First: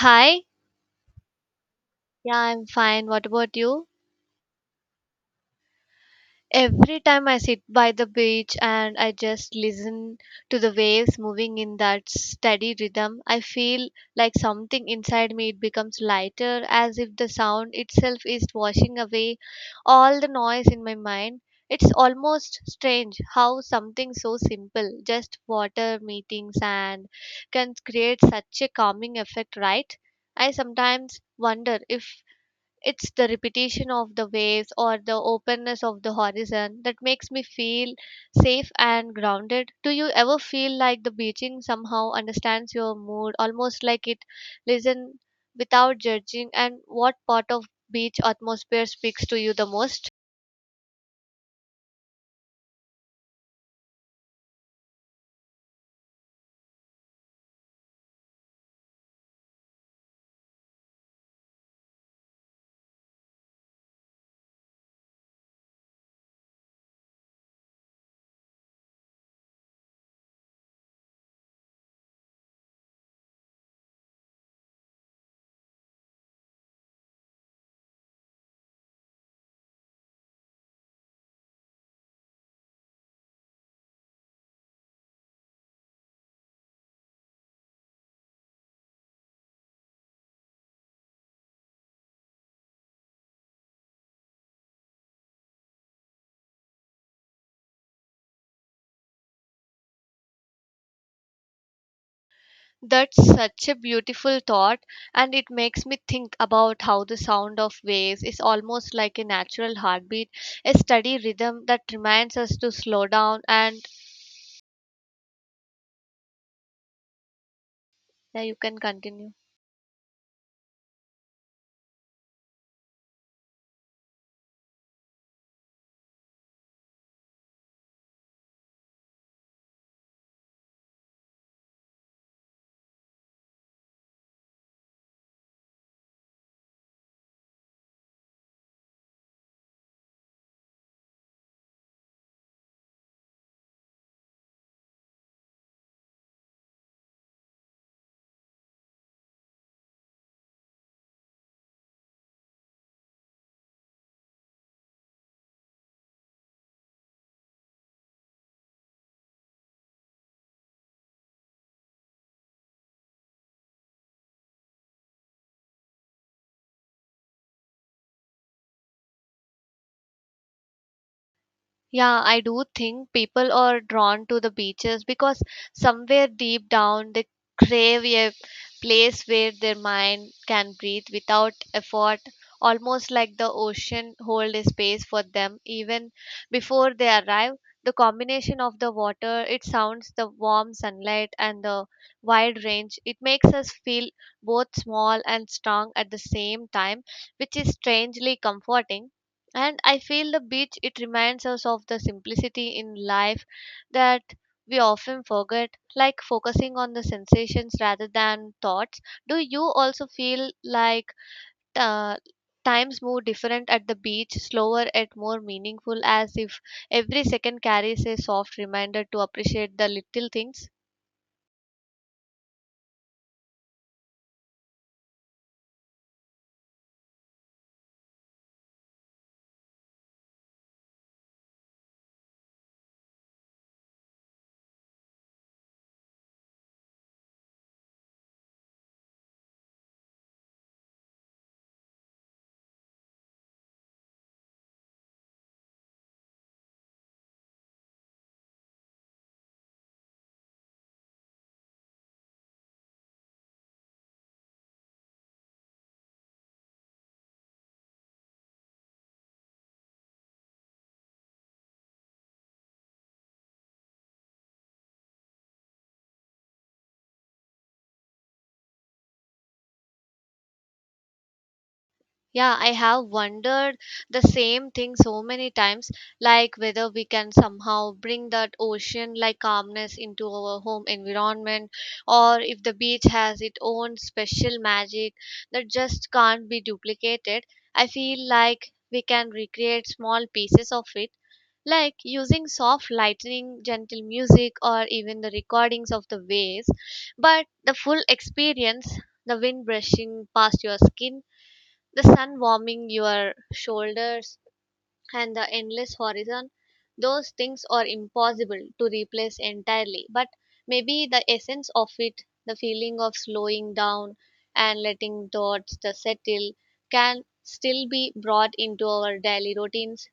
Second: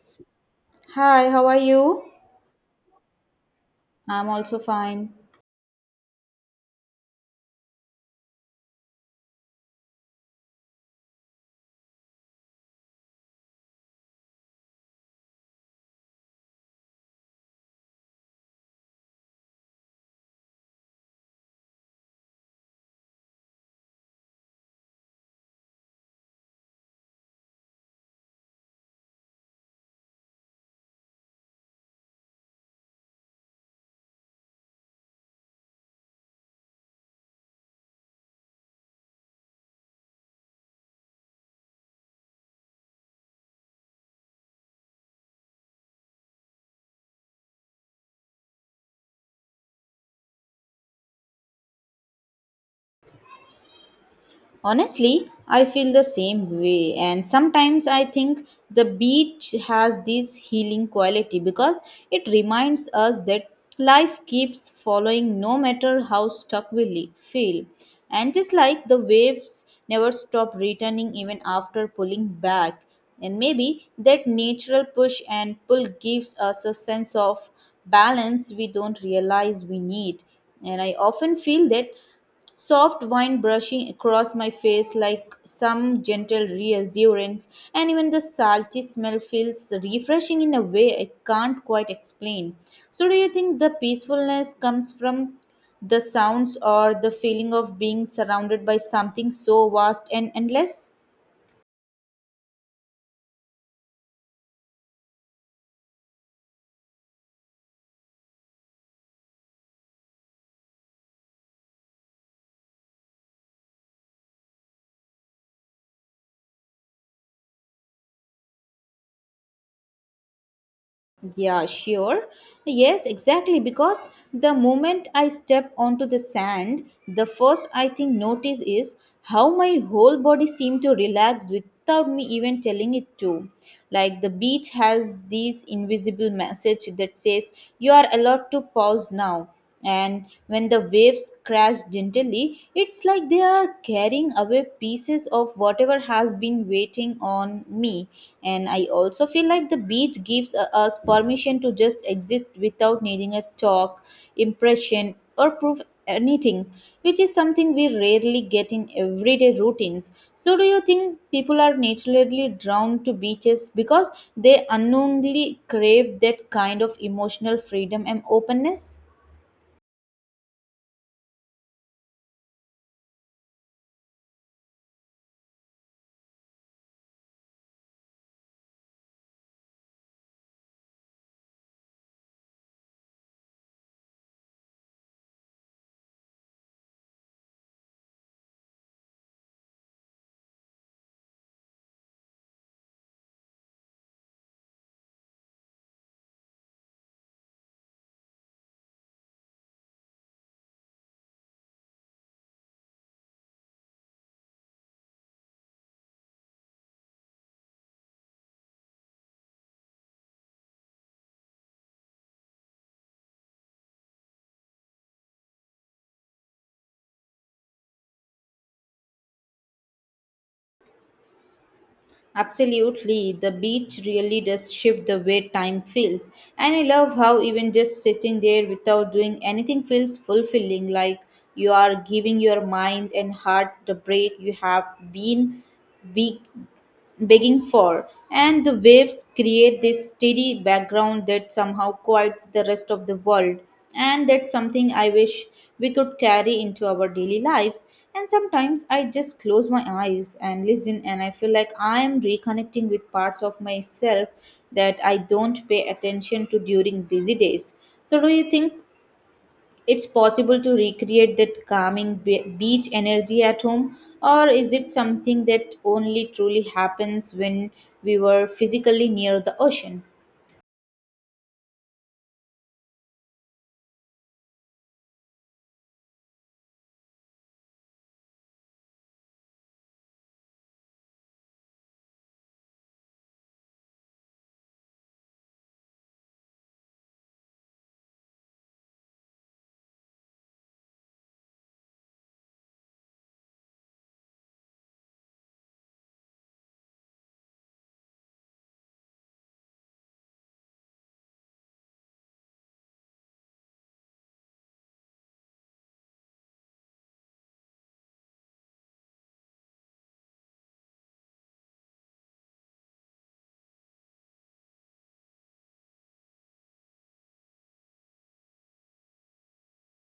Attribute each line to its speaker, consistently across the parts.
Speaker 1: Hi,
Speaker 2: Hi, how are you?
Speaker 1: yeah, I'm fine. What about you?
Speaker 2: I'm also fine.
Speaker 1: Every time I sit by the beach and I just listen to the waves moving in that steady rhythm, I feel like something inside me it becomes lighter, as if the sound itself is washing away all the noise in my mind. It's almost strange how something so simple, just water meeting sand, can create such a calming effect, right? I sometimes wonder if it's the repetition of the waves or the openness of the horizon that makes me feel safe and grounded. Do you ever feel like the beaching somehow understands your mood, almost like it listen without judging? And what part of beach atmosphere speaks to you the most?
Speaker 2: Honestly, I feel the same way, and sometimes I think the beach has this healing quality because it reminds us that life keeps following no matter how stuck we feel. And just like the waves never stop returning even after pulling back, and maybe that natural push and pull gives us a sense of balance we don't realize we need. And I often feel that soft wind brushing across my face like some gentle reassurance, and even the salty smell feels refreshing in a way I can't quite explain. So, do you think the peacefulness comes from the sounds or the feeling of being surrounded by something so vast and endless?
Speaker 1: That's such a beautiful thought, and it makes me think about how the sound of waves is almost like a natural heartbeat, a steady rhythm that reminds us to slow down. And yeah, you can continue.
Speaker 2: Yeah, sure. Yes, exactly. Because the moment I step onto the sand, the first I think notice is how my whole body seemed to relax without me even telling it to. Like the beach has this invisible message that says, you are allowed to pause now, and when the waves crash gently, it's like they are carrying away pieces of whatever has been waiting on me. And I also feel like the beach gives us permission to just exist without needing a talk, impression, or proof anything, which is something we rarely get in everyday routines. So, do you think people are naturally drawn to beaches because they unknowingly crave that kind of emotional freedom and openness?
Speaker 1: Yeah, I do think people are drawn to the beaches because somewhere deep down they crave a place where their mind can breathe without effort, almost like the ocean hold a space for them even before they arrive. The combination of the water, it sounds the warm sunlight and the wide range, it makes us feel both small and strong at the same time, which is strangely comforting. And I feel the beach it reminds us of the simplicity in life that we often forget, like focusing on the sensations rather than thoughts. Do you also feel like uh, times move different at the beach, slower and more meaningful, as if every second carries a soft reminder to appreciate the little things?
Speaker 2: Absolutely, the beach really does shift the way time feels. And I love how even just sitting there without doing anything feels fulfilling, like you are giving your mind and heart the break you have been big begging for, and the waves create this steady background that somehow quiets the rest of the world. And that's something I wish we could carry into our daily lives. And sometimes I just close my eyes and listen, and I feel like I am reconnecting with parts of myself that I don't pay attention to during busy days. So, do you think it's possible to recreate that calming beach energy at home, or is it something that only truly happens when we were physically near the ocean?
Speaker 1: Yeah, I have wondered the same thing so many times, like whether we can somehow bring that ocean like calmness into our home environment, or if the beach has its own special magic that just can't be duplicated. I feel like we can recreate small pieces of it, like using soft lightning, gentle music, or even the recordings of the waves, but the full experience. The wind brushing past your skin, the sun warming your shoulders, and the endless horizon, those things are impossible to replace entirely, but maybe the essence of it, the feeling of slowing down and letting thoughts to settle, can still be brought into our daily routines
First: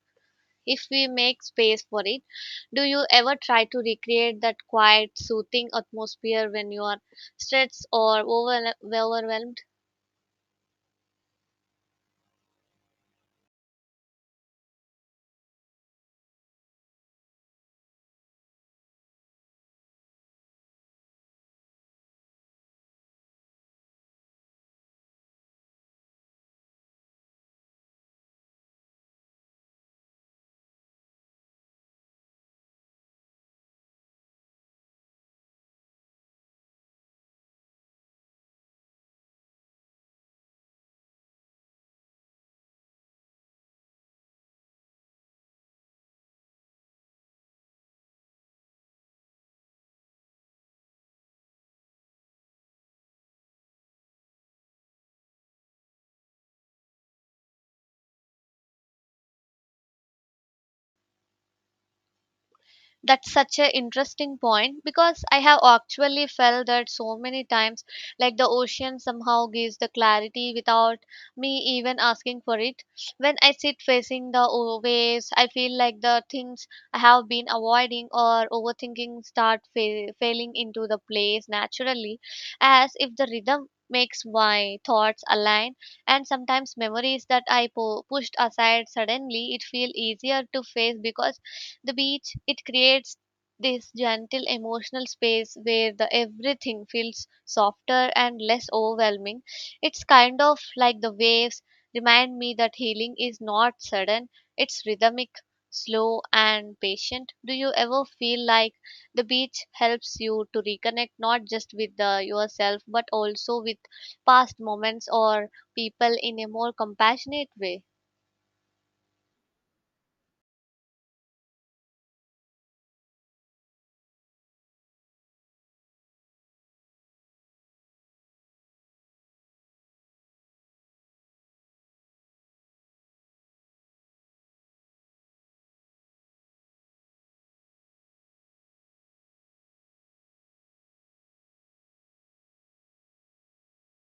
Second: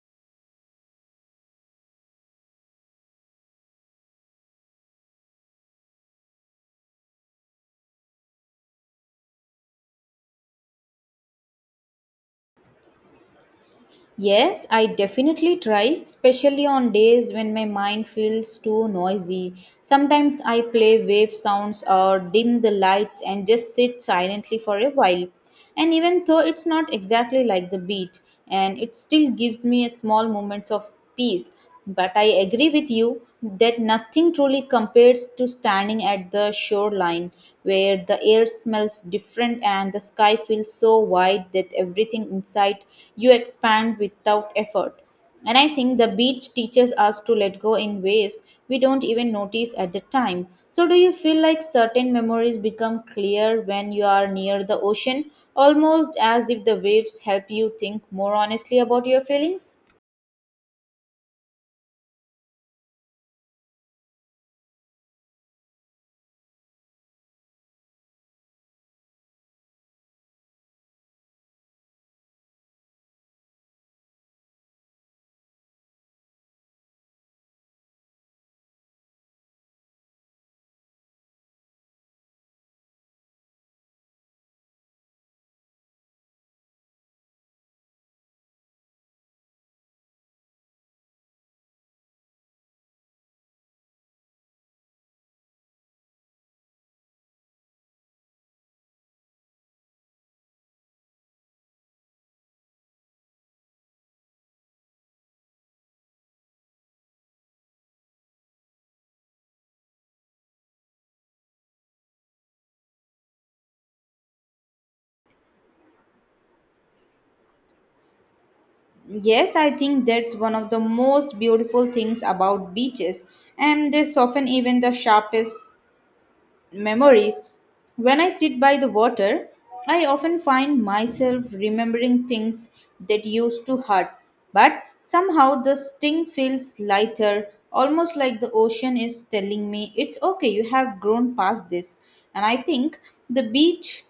Speaker 1: if we make space for it. Do you ever try to recreate that quiet soothing atmosphere when you are stressed or overwhelmed?
Speaker 2: Yes, I definitely try, especially on days when my mind feels too noisy. Sometimes I play wave sounds or dim the lights and just sit silently for a while, and even though it's not exactly like the beach, and it still gives me a small moments of peace. But I agree with you that nothing truly compares to standing at the shoreline, where the air smells different and the sky feels so wide that everything inside you expand without effort. And I think the beach teaches us to let go in ways we don't even notice at the time. So, do you feel like certain memories become clear when you are near the ocean, almost as if the waves help you think more honestly about your feelings?
Speaker 1: That's such an interesting point, because I have actually felt that so many times, like the ocean somehow gives the clarity without me even asking for it. When I sit facing the waves, I feel like the things I have been avoiding or overthinking start failing into the place naturally, as if the rhythm makes my thoughts align. And sometimes memories that I pushed aside suddenly it feel easier to face, because the beach, it creates this gentle emotional space where the everything feels softer and less overwhelming. It's kind of like the waves remind me that healing is not sudden, it's rhythmic, slow and patient. Do you ever feel like the beach helps you to reconnect not just with the, yourself but also with past moments or people in a more compassionate way?
Speaker 2: Yes, I think that's one of the most beautiful things about beaches, and they soften even the sharpest memories. When I sit by the water, I often find myself remembering things that used to hurt, but somehow the sting feels lighter, almost like the ocean is telling me it's okay, you have grown past this. And I think the beach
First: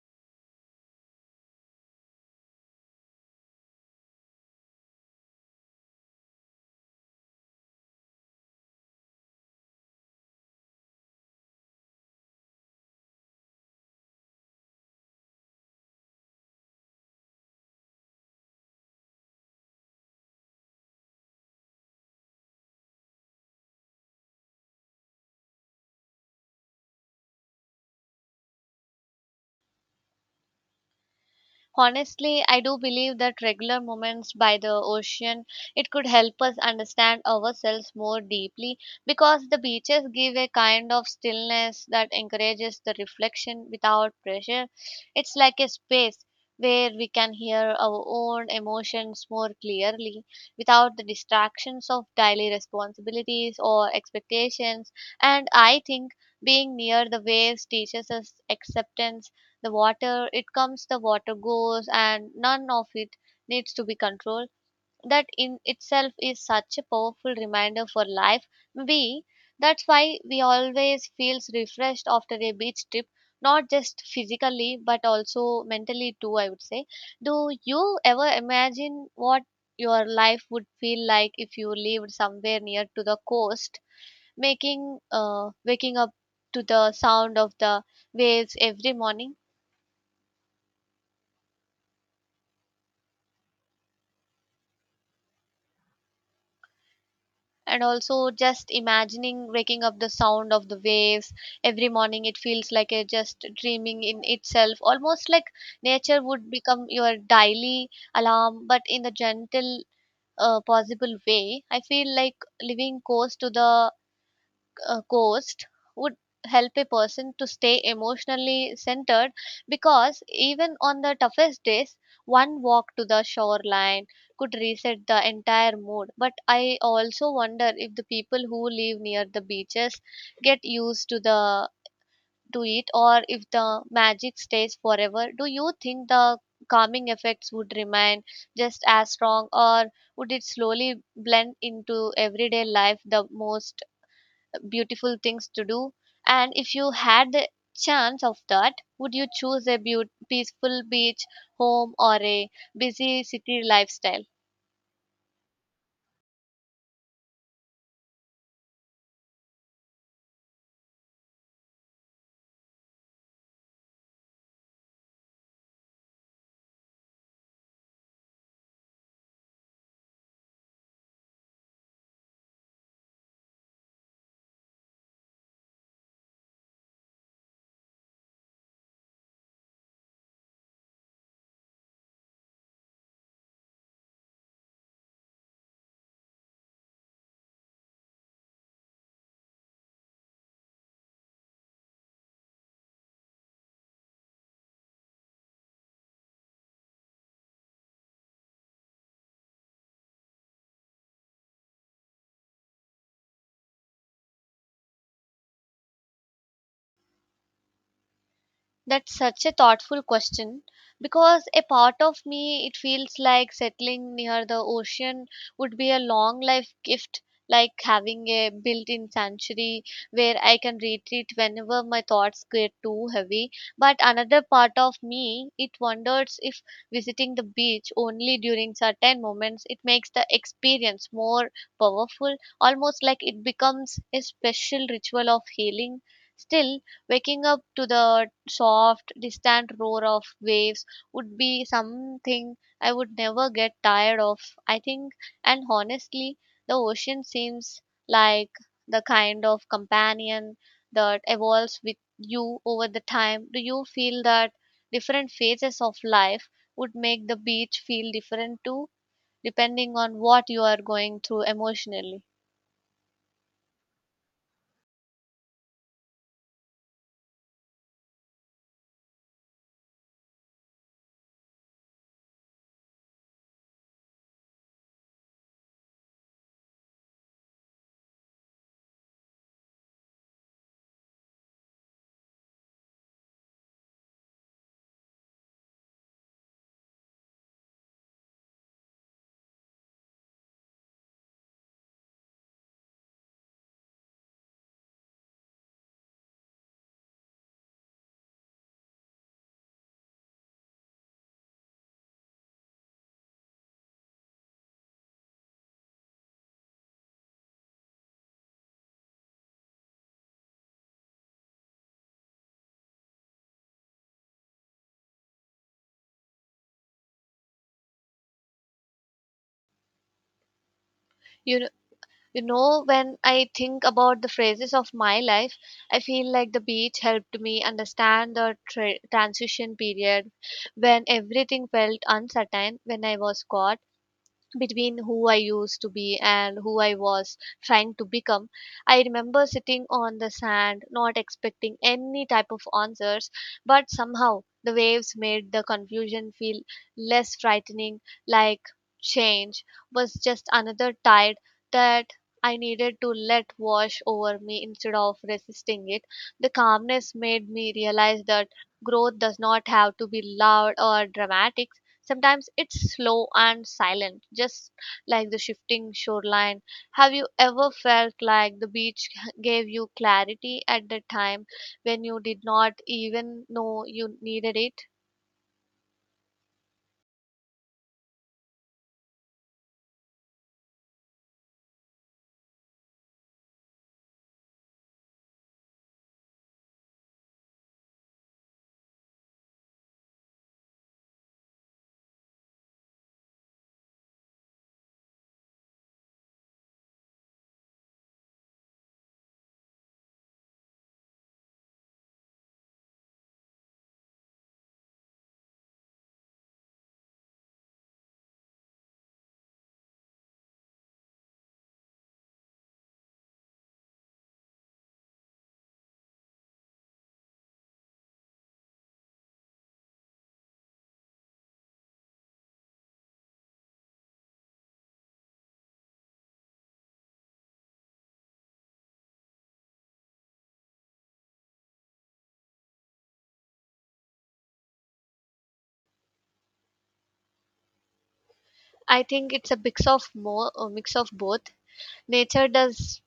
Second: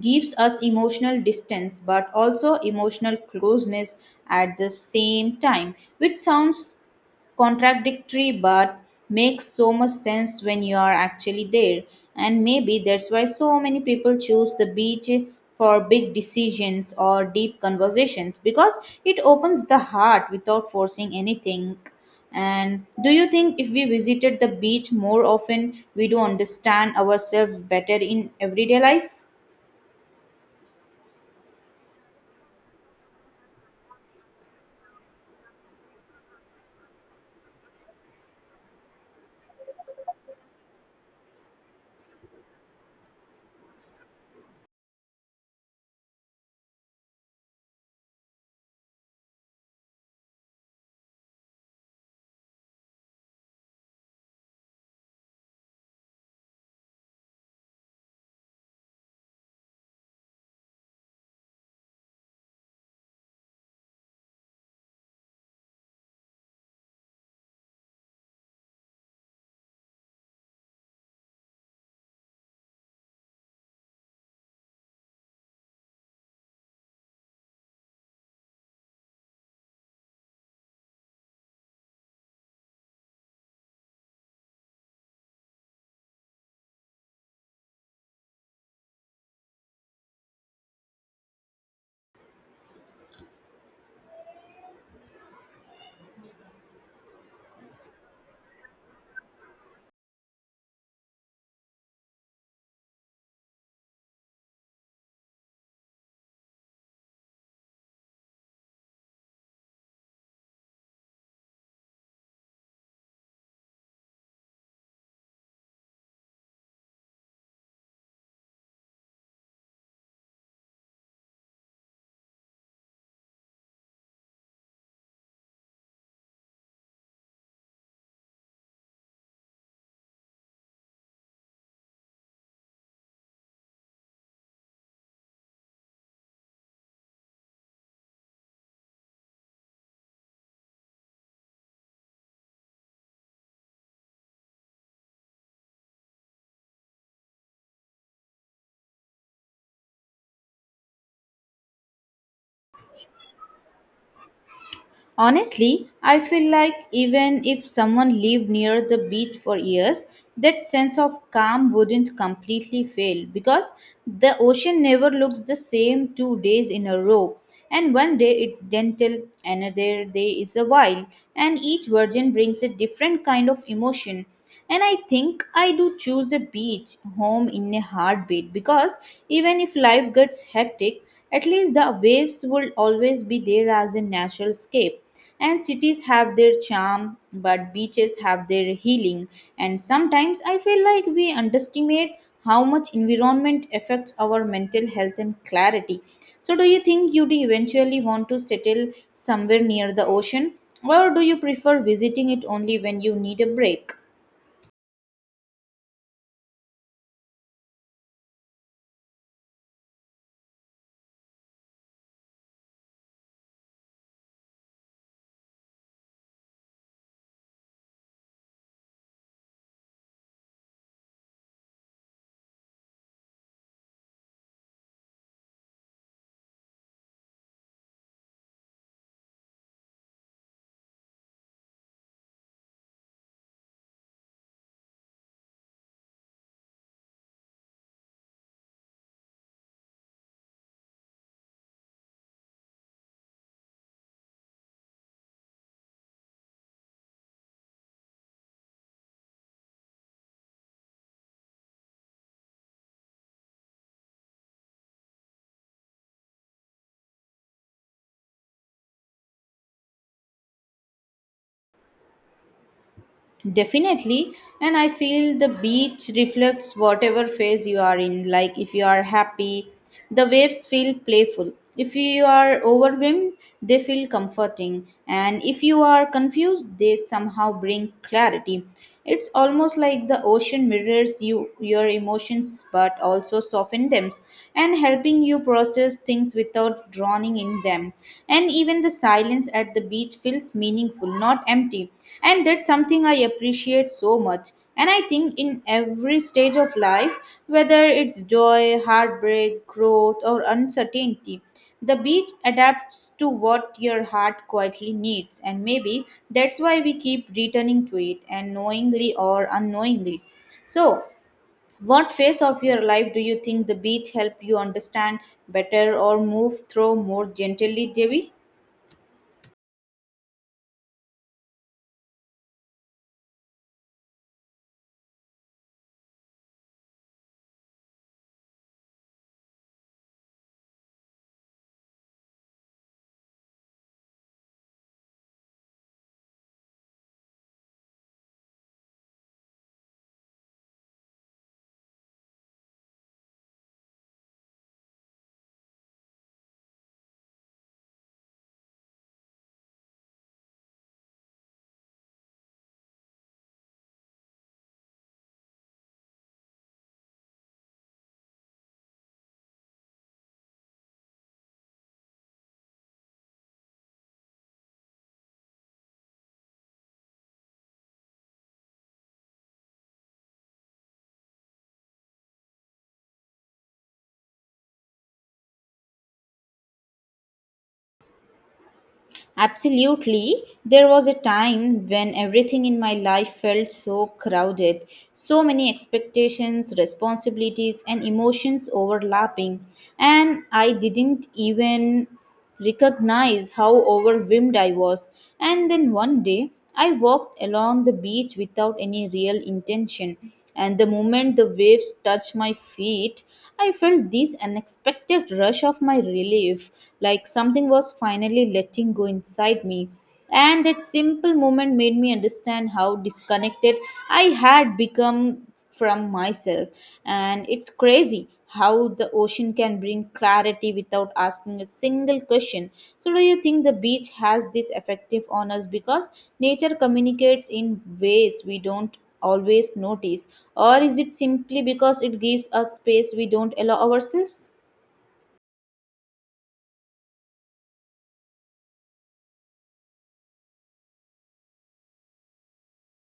Speaker 2: gives us emotional distance but also emotional closeness at the same time, which sounds contradictory but makes so much sense when you are actually there. And maybe that's why so many people choose the beach for big decisions or deep conversations, because it opens the heart without forcing anything. And do you think if we visited the beach more often, we do understand ourselves better in everyday life?
Speaker 1: Honestly, I do believe that regular moments by the ocean it could help us understand ourselves more deeply, because the beaches give a kind of stillness that encourages the reflection without pressure. It's like a space where we can hear our own emotions more clearly without the distractions of daily responsibilities or expectations. And I think being near the waves teaches us acceptance. The water it comes, the water goes, and none of it needs to be controlled. That in itself is such a powerful reminder for life. We That's why we always feels refreshed after a beach trip, not just physically but also mentally too, I would say. Do you ever imagine what your life would feel like if you lived somewhere near to the coast, making waking up to the sound of the waves every morning? And also, just imagining waking up the sound of the waves every morning, it feels like a just dreaming in itself, almost like nature would become your daily alarm, but in a gentle possible way. I feel like living close to the coast would help a person to stay emotionally centered, because even on the toughest days, one walk to the shoreline could reset the entire mood. But I also wonder if the people who live near the beaches get used to the to it, or if the magic stays forever. Do you think the calming effects would remain just as strong, or would it slowly blend into everyday life, the most beautiful things to do? And if you had the chance of that, would you choose a peaceful beach home or a busy city lifestyle?
Speaker 2: Honestly, I feel like even if someone lived near the beach for years, that sense of calm wouldn't completely fail, because the ocean never looks the same two days in a row. And one day it's gentle, another day it's a wild, and each version brings a different kind of emotion. And I think I do choose a beach home in a heartbeat, because even if life gets hectic, at least the waves will always be there as a natural scape. And cities have their charm, but beaches have their healing. And sometimes I feel like we underestimate how much environment affects our mental health and clarity. So, do you think you'd eventually want to settle somewhere near the ocean, or do you prefer visiting it only when you need a break?
Speaker 1: That's such a thoughtful question, because a part of me it feels like settling near the ocean would be a long life gift, like having a built-in sanctuary where I can retreat whenever my thoughts get too heavy. But another part of me it wonders if visiting the beach only during certain moments it makes the experience more powerful, almost like it becomes a special ritual of healing. Still, waking up to the soft, distant roar of waves would be something I would never get tired of, I think. And honestly, the ocean seems like the kind of companion that evolves with you over the time. Do you feel that different phases of life would make the beach feel different too, depending on what you are going through emotionally?
Speaker 2: Definitely, and I feel the beach reflects whatever phase you are in. Like if you are happy, the waves feel playful. If you are overwhelmed, they feel comforting. And if you are confused, they somehow bring clarity. It's almost like the ocean mirrors you, your emotions, but also soften them and helping you process things without drowning in them. And even the silence at the beach feels meaningful, not empty. And that's something I appreciate so much. And I think in every stage of life, whether it's joy, heartbreak, growth, or uncertainty, the beach adapts to what your heart quietly needs, and maybe that's why we keep returning to it, and knowingly or unknowingly. So, what phase of your life do you think the beach helped you understand better or move through more gently, Devi?
Speaker 1: You know, You know, when I think about the phases of my life, I feel like the beach helped me understand the transition period when everything felt uncertain, when I was caught between who I used to be and who I was trying to become. I remember sitting on the sand, not expecting any type of answers, but somehow the waves made the confusion feel less frightening, like change was just another tide that I needed to let wash over me instead of resisting it. The calmness made me realize that growth does not have to be loud or dramatic. Sometimes it's slow and silent, just like the shifting shoreline. Have you ever felt like the beach gave you clarity at the time when you did not even know you needed it?
Speaker 2: Absolutely. There was a time when everything in my life felt so crowded, so many expectations, responsibilities, and emotions overlapping, and I didn't even recognize how overwhelmed I was. And then one day, I walked along the beach without any real intention, and the moment the waves touched my feet, I felt this unexpected rush of my relief, like something was finally letting go inside me. And that simple moment made me understand how disconnected I had become from myself. And it's crazy how the ocean can bring clarity without asking a single question. So, do you think the beach has this effective on us because nature communicates in ways we don't always notice? Or is it simply because it gives us space we don't allow ourselves?
Speaker 1: I think it's a mix of more a mix of both. Nature does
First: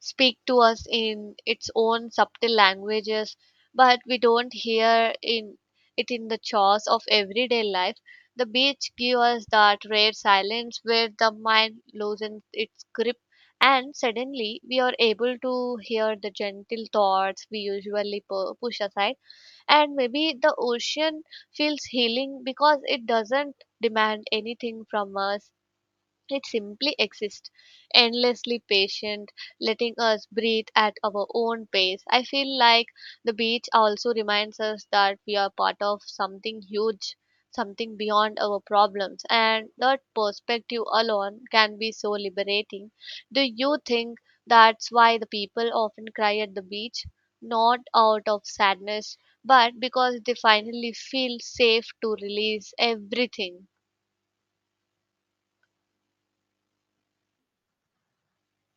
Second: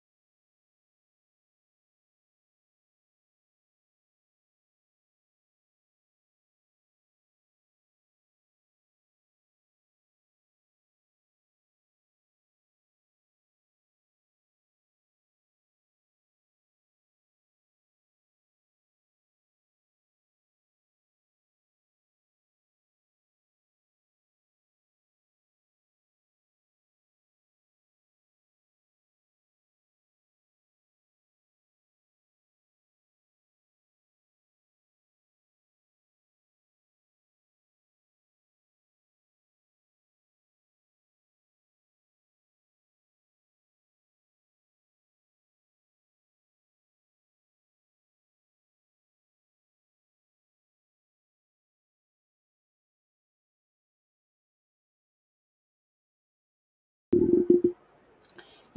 Speaker 1: speak to us in its own subtle languages, but we don't hear in it in the chores of everyday life. The beach gives us that rare silence where the mind loosens its grip, and suddenly we are able to hear the gentle thoughts we usually push aside. And maybe the ocean feels healing because it doesn't demand anything from us, it simply exists, endlessly patient, letting us breathe at our own pace. I feel like the beach also reminds us that we are part of something huge, something beyond our problems, and that perspective alone can be so liberating. Do you think that's why the people often cry at the beach? Not out of sadness, but because they finally feel safe to release everything.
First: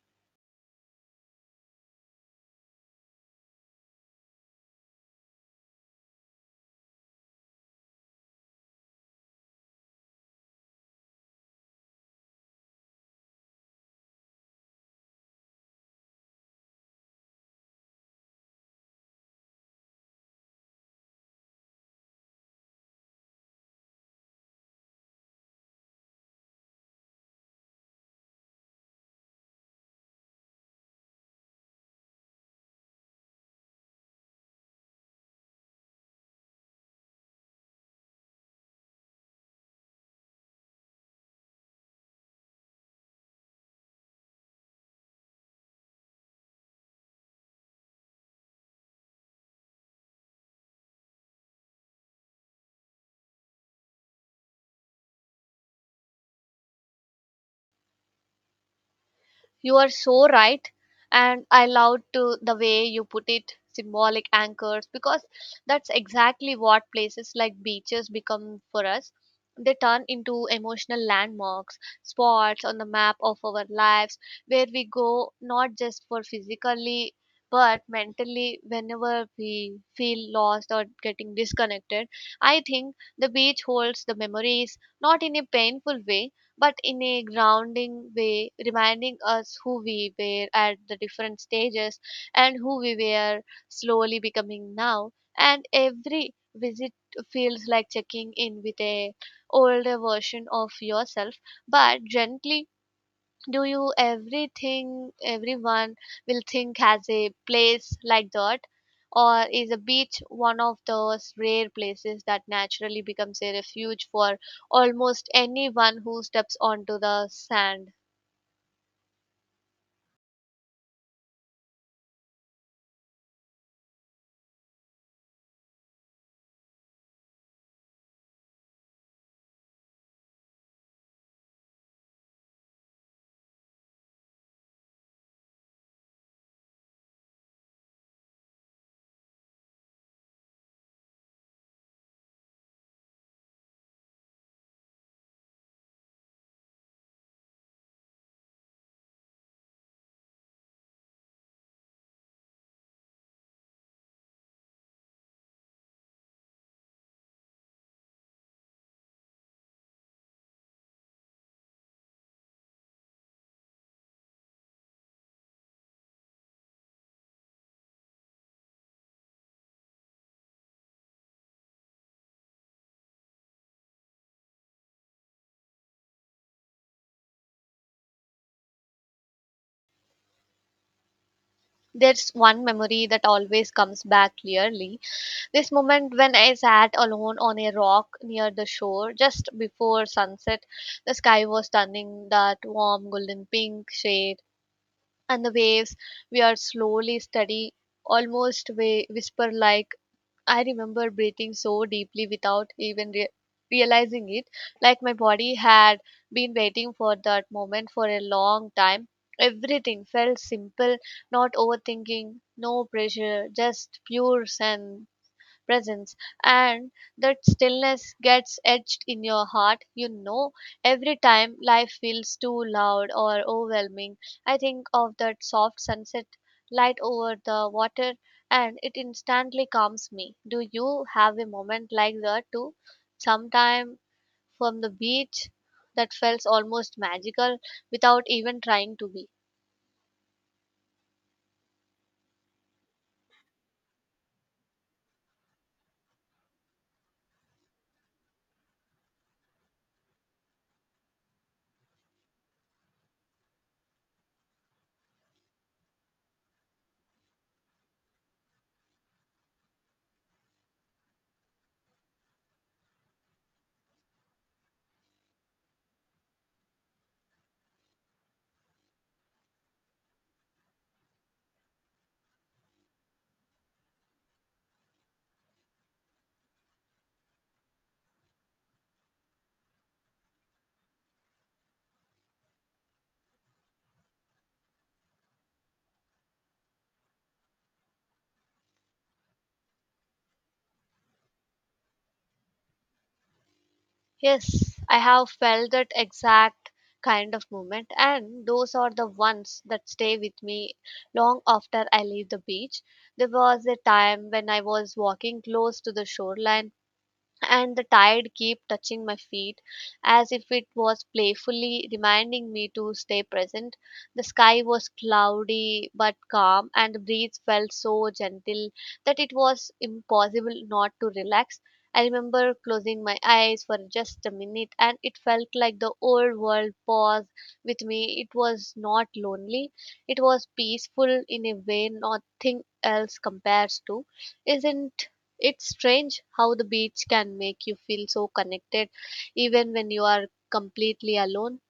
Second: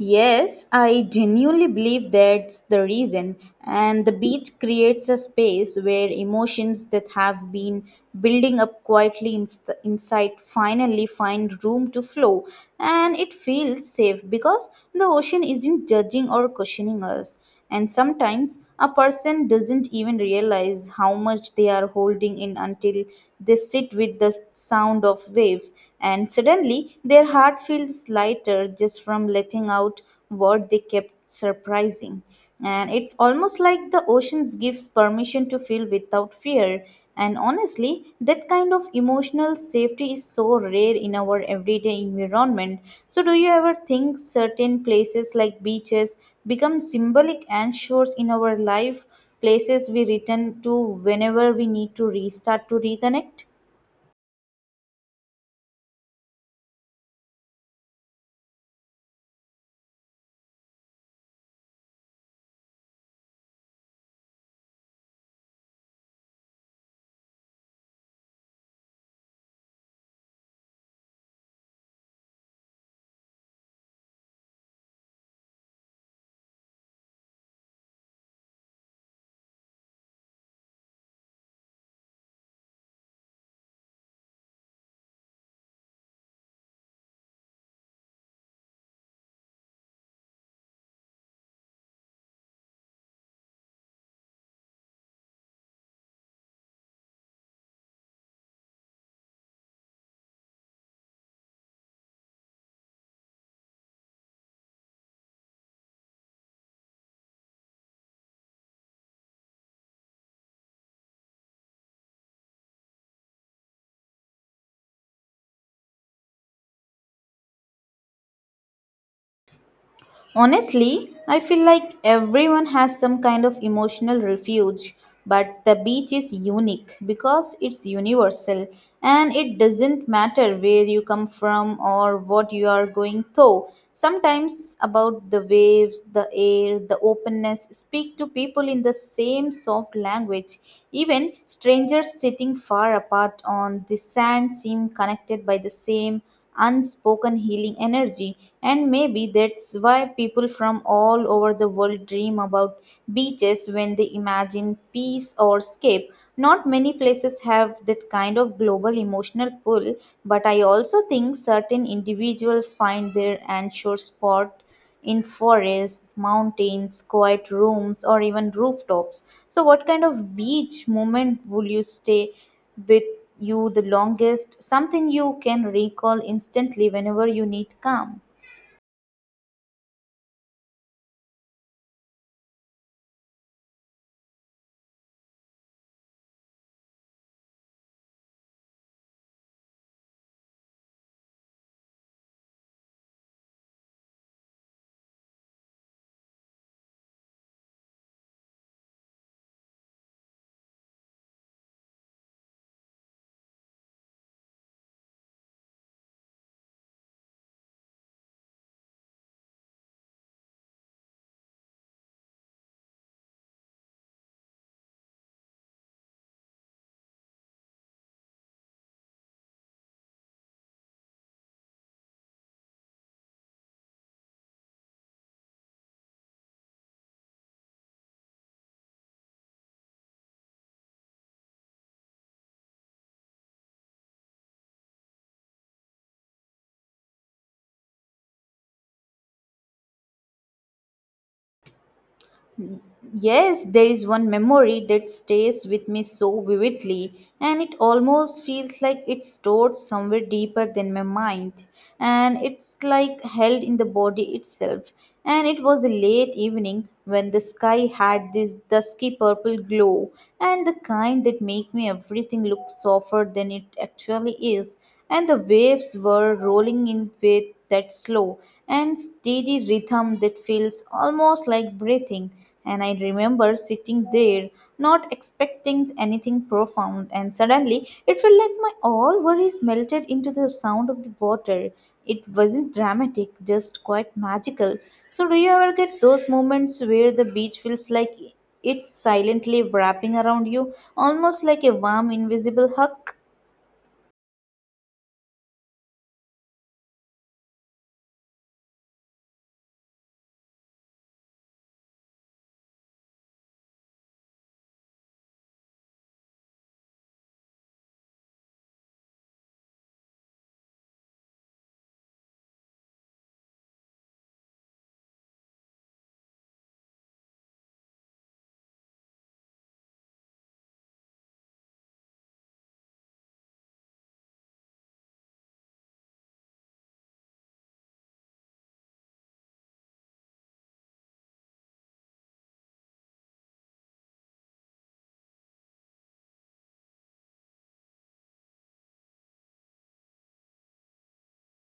Speaker 2: Yes, I genuinely believe that's the reason. And the beach creates a space where emotions that have been building up quietly inside finally find room to flow. And it feels safe because the ocean isn't judging or questioning us. And sometimes a person doesn't even realize how much they are holding in until they sit with the sound of waves, and suddenly their heart feels lighter just from letting out what they kept surprising. And it's almost like the oceans gives permission to freedom to feel without fear. And honestly, that kind of emotional safety is so rare in our everyday environment. So, do you ever think certain places like beaches become symbolic anchors in our life, places we return to whenever we need to restart to reconnect?
Speaker 1: You are so right. And I loved to the way you put it, symbolic anchors, because that's exactly what places like beaches become for us. They turn into emotional landmarks, spots on the map of our lives where we go not just for physically but mentally whenever we feel lost or getting disconnected. I think the beach holds the memories not in a painful way but in a grounding way, reminding us who we were at the different stages and who we were slowly becoming now. And every visit feels like checking in with a older version of yourself, but gently. Do you everything everyone will think has a place like that, or is a beach one of those rare places that naturally becomes a refuge for almost anyone who steps onto the sand?
Speaker 2: Honestly, I feel like everyone has some kind of emotional refuge, but the beach is unique because it's universal, and it doesn't matter where you come from or what you are going through. Sometimes, about the waves, the air, the openness, speak to people in the same soft language. Even strangers sitting far apart on the sand seem connected by the same unspoken healing energy. And maybe that's why people from all over the world dream about beaches when they imagine peace or escape. Not many places have that kind of global emotional pull, but I also think certain individuals find their anchor spot in forests, mountains, quiet rooms, or even rooftops. So, what kind of beach moment will you stay with you the longest? Something you can recall instantly whenever you need calm.
Speaker 1: There's one memory that always comes back clearly. This moment when I sat alone on a rock near the shore just before sunset, the sky was turning that warm golden pink shade, and the waves we are slowly steady, almost way whisper like. I remember breathing so deeply without even realizing it, like my body had been waiting for that moment for a long time. Everything felt simple, not overthinking, no pressure, just pure sense presence. And that stillness gets etched in your heart, every time life feels too loud or overwhelming, I think of that soft sunset light over the water, and it instantly calms me. Do you have a moment like that too, sometime from the beach, that felt almost magical without even trying to be?
Speaker 2: Yes, there is one memory that stays with me so vividly, and it almost feels like it's stored somewhere deeper than my mind, and it's like held in the body itself. And it was a late evening when the sky had this dusky purple glow, and the kind that make me everything look softer than it actually is, and the waves were rolling in with that slow and steady rhythm that feels almost like breathing. And I remember sitting there, not expecting anything profound, and suddenly it felt like my all worries melted into the sound of the water. It wasn't dramatic, just quite magical. So, do you ever get those moments where the beach feels like it's silently wrapping around you, almost like a warm, invisible hug?
Speaker 1: Yes, I have felt that exact kind of moment, and those are the ones that stay with me long after I leave the beach. There was a time when I was walking close to the shoreline and the tide keep touching my feet, as if it was playfully reminding me to stay present. The sky was cloudy but calm, and the breeze felt so gentle that it was impossible not to relax. I remember closing my eyes for just a minute, and it felt like the old world paused with me. It was not lonely, it was peaceful in a way nothing else compares to. Isn't it's strange how the beach can make you feel so connected even when you are completely alone.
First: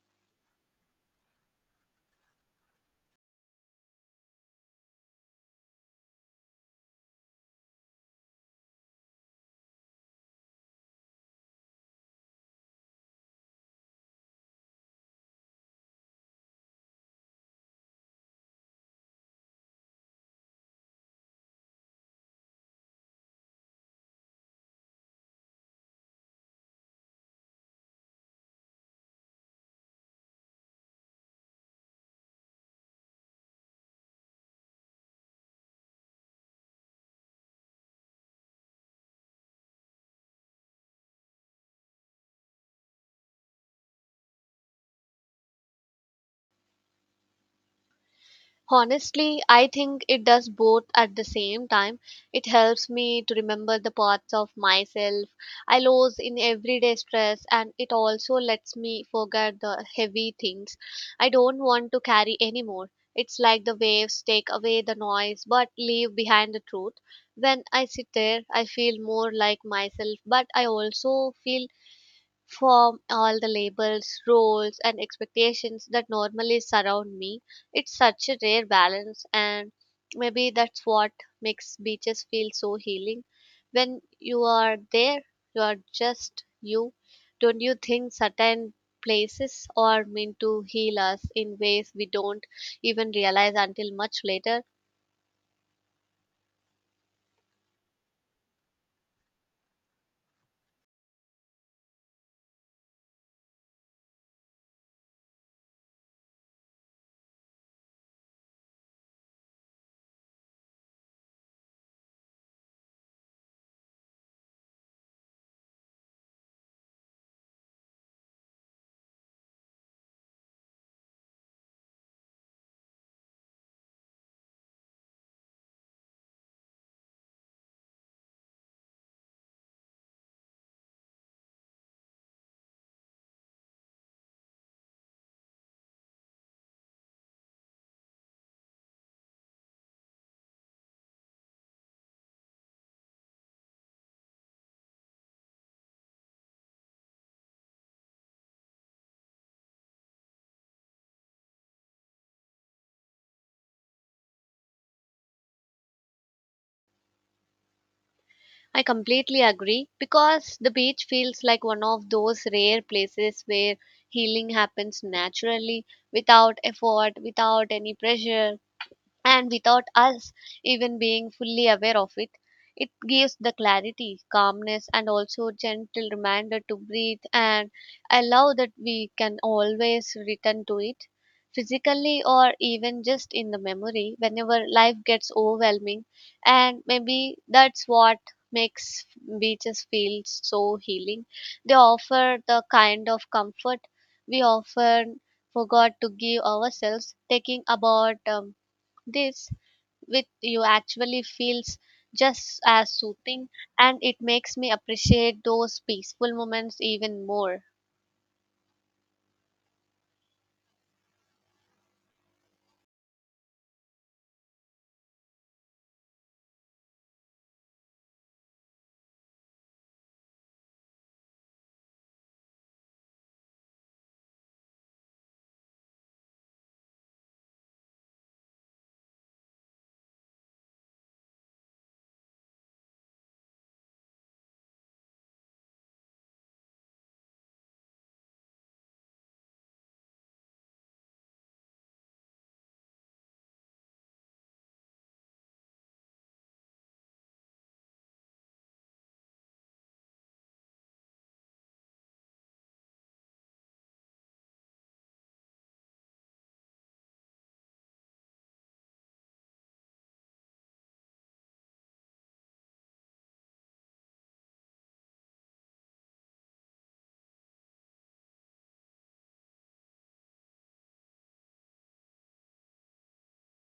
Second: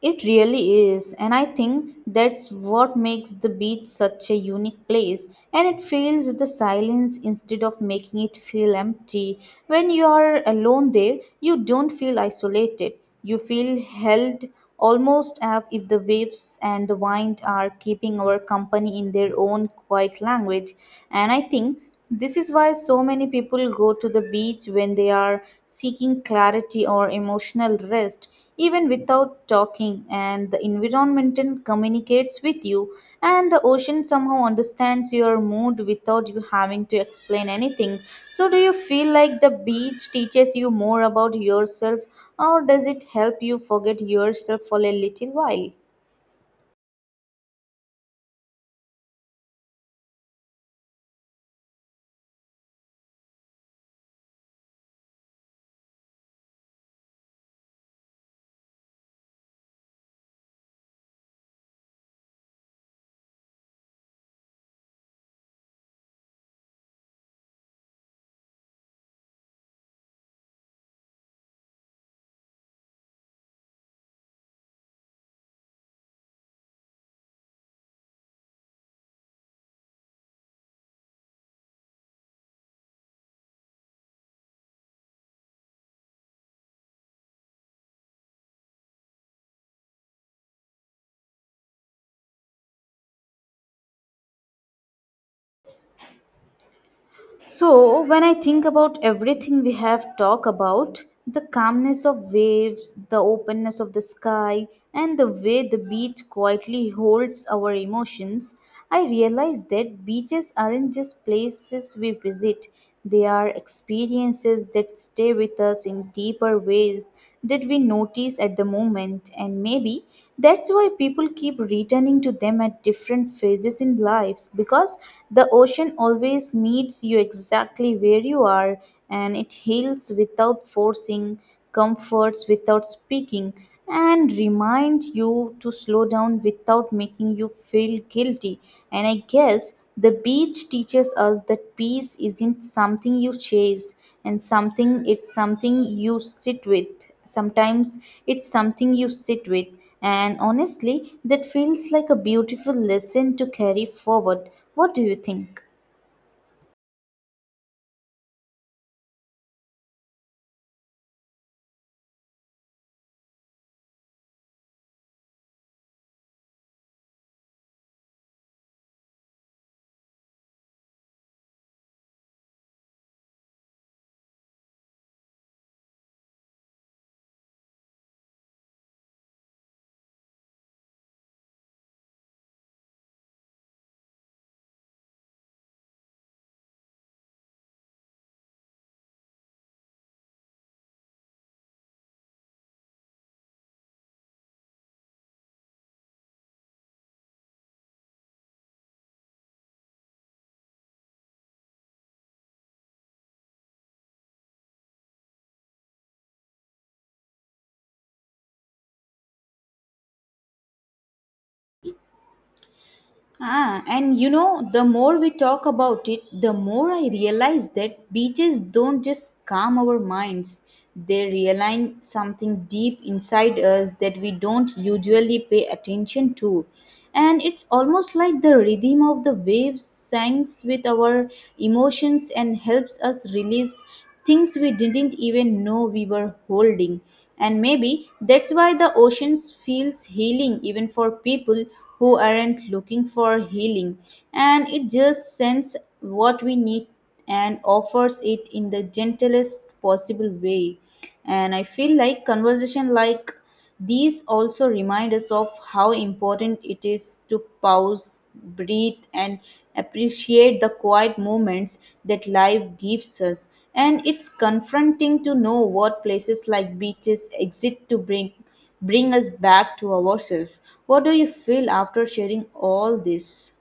Speaker 2: It really is, and I think that's what makes the beach such a unique place. And it fills the silence instead of making it feel empty. When you are alone there, you don't feel isolated. You feel held, almost as if the waves and the wind are keeping our company in their own quiet language. And I think this is why so many people go to the beach when they are seeking clarity or emotional rest, even without talking. And the environment and communicates with you, and the ocean somehow understands your mood without you having to explain anything. So, do you feel like the beach teaches you more about yourself, or does it help you forget yourself for a little while?
Speaker 1: Honestly, I think it does both at the same time. It helps me to remember the parts of myself I lose in everyday stress, and it also lets me forget the heavy things I don't want to carry anymore. It's like the waves take away the noise but leave behind the truth. When I sit there, I feel more like myself, but I also feel from all the labels, roles, and expectations that normally surround me. It's such a rare balance, and maybe that's what makes beaches feel so healing. When you are there, you are just you. Don't you think certain places are meant to heal us in ways we don't even realize until much later?
Speaker 2: So, when I think about everything we have talked about, the calmness of waves, the openness of the sky, and the way the beach quietly holds our emotions, I realize that beaches aren't just places we visit. They are experiences that stay with us in deeper ways that we notice at the moment, and maybe that's why people keep returning to them at different phases in life because the ocean always meets you exactly where you are and it heals without forcing, comforts without speaking, and remind you to slow down without making you feel guilty. And I guess the beach teaches us that peace isn't something you chase and something, it's something you sit with. Sometimes it's something you sit with. And honestly, that feels like a beautiful lesson to carry forward. What do you think?
Speaker 1: I completely agree, because the beach feels like one of those rare places where healing happens naturally, without effort, without any pressure, and without us even being fully aware of it. It gives the clarity, calmness, and also gentle reminder to breathe and allow that we can always return to it physically, or even just in the memory, whenever life gets overwhelming. And maybe that's what makes beaches feel so healing. They offer the kind of comfort we often forgot to give ourselves. Taking about this with you actually feels just as soothing, and it makes me appreciate those peaceful moments even more.
Speaker 2: Ah, and you know, the more we talk about it, the more I realize that beaches don't just calm our minds. They realign something deep inside us that we don't usually pay attention to. And it's almost like the rhythm of the waves syncs with our emotions and helps us release things we didn't even know we were holding. And maybe that's why the oceans feels healing even for people who aren't looking for healing. And it just sends what we need and offers it in the gentlest possible way, and I feel like conversation like these also remind us of how important it is to pause, breathe, and appreciate the quiet moments that life gives us. And it's confronting to know what places like beaches exist to bring us back to ourselves. What do you feel after sharing all this?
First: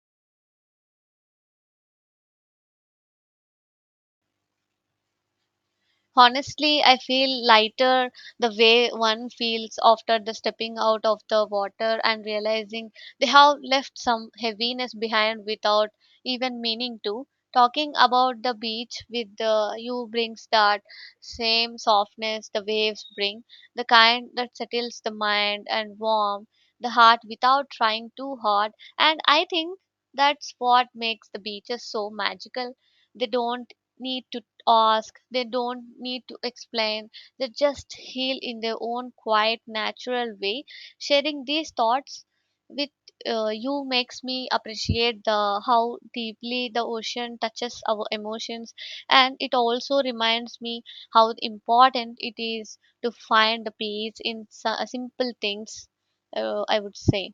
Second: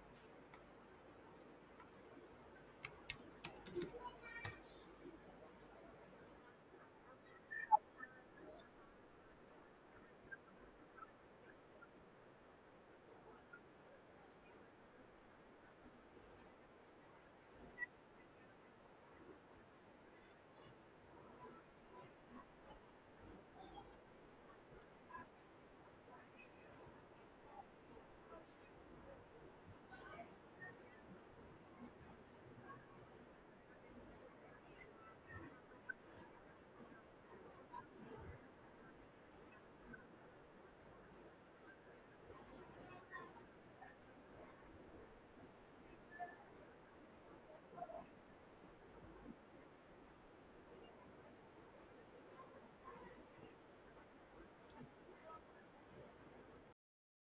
Speaker 1: Honestly, I feel lighter, the way one feels after the stepping out of the water and realizing they have left some heaviness behind without even meaning to. Talking about the beach with the, you brings that same softness the waves bring, the kind that settles the mind and warm the heart without trying too hard. And I think that's what makes the beaches so magical. They don't need to ask, they don't need to explain, they just heal in their own quiet, natural way. Sharing these thoughts with you makes me appreciate the how deeply the ocean touches our emotions, and it also reminds me how important it is to find the peace in simple things, I would say.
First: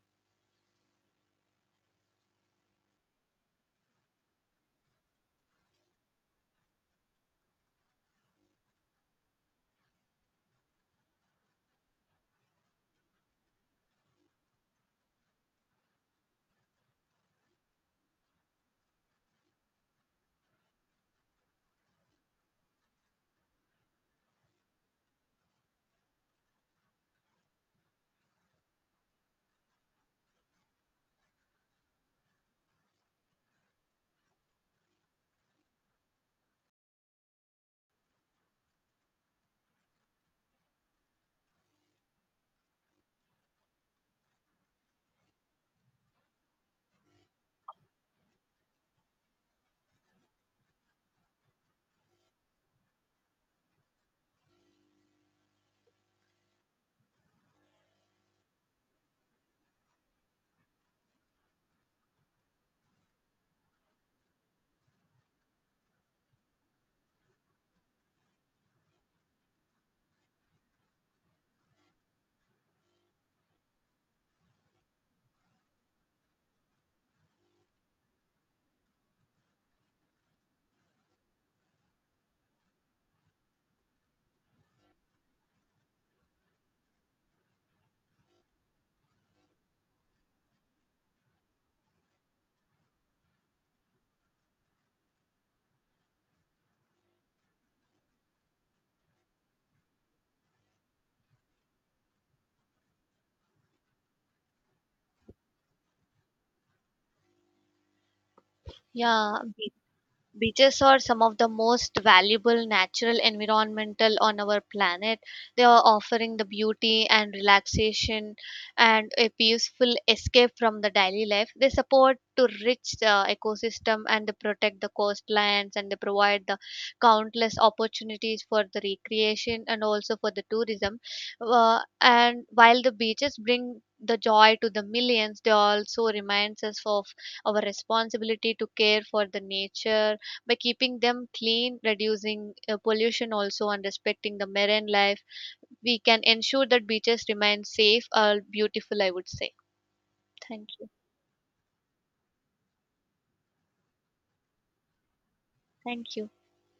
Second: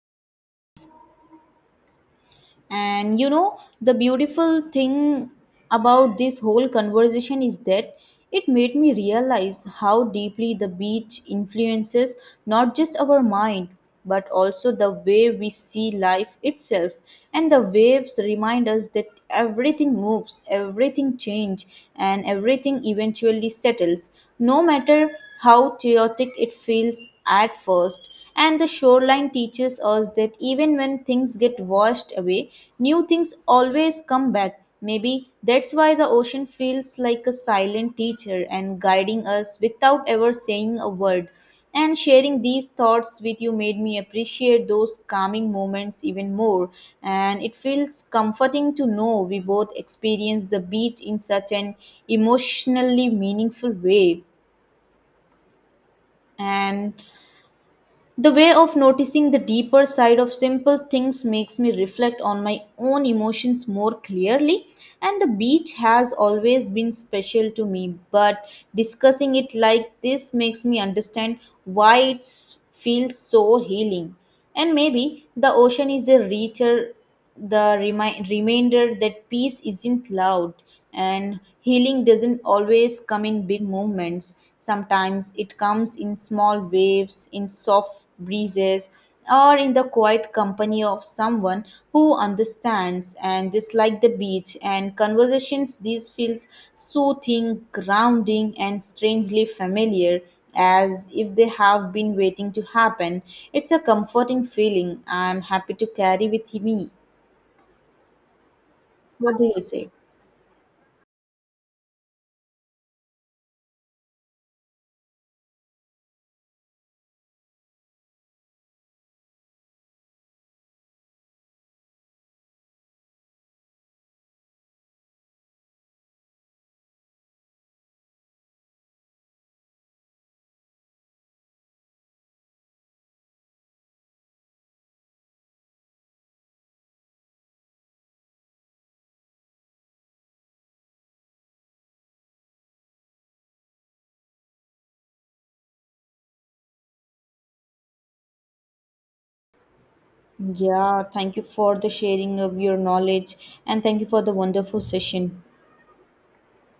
Speaker 2: And you know, the beautiful thing about this whole conversation is that it made me realize how deeply the beach influences not just our mind, but also the way we see life itself. And the waves remind us that everything moves, everything changes, and everything eventually settles, no matter how chaotic it feels at first. And the shoreline teaches us that even when things get washed away, new things always come back. Maybe that's why the ocean feels like a silent teacher and guiding us without ever saying a word. And sharing these thoughts with you made me appreciate those calming moments even more. And it feels comforting to know we both experience the beat in such an emotionally meaningful way. And the way of noticing the deeper side of simple things makes me reflect on my own emotions more clearly, and the beach has always been special to me. But discussing it like this makes me understand why it feels so healing. And maybe the ocean is a richer reminder that peace isn't loud and healing doesn't always come in big movements. Sometimes it comes in small waves, in soft breezes, or in the quiet company of someone who understands. And just like the beach and conversations, these feels soothing, grounding, and strangely familiar, as if they have been waiting to happen. It's a comforting feeling I am happy to carry with me.
Speaker 1: Yeah.
Speaker 2: What do you say?
Speaker 1: Beaches are some of the most valuable natural environmental on our planet. They are offering the beauty and relaxation and a peaceful escape from the daily life. They support to rich ecosystem, and they protect the coastlines, and they provide the countless opportunities for the recreation and also for the tourism. And while the beaches bring the joy to the millions, they also reminds us of our responsibility to care for the nature. By keeping them clean, reducing pollution also, and respecting the marine life, we can ensure that beaches remain safe or beautiful, I would say. Thank you.
Speaker 2: Yeah, thank you for the sharing of your knowledge and thank you for the wonderful session.
Speaker 1: Thank you.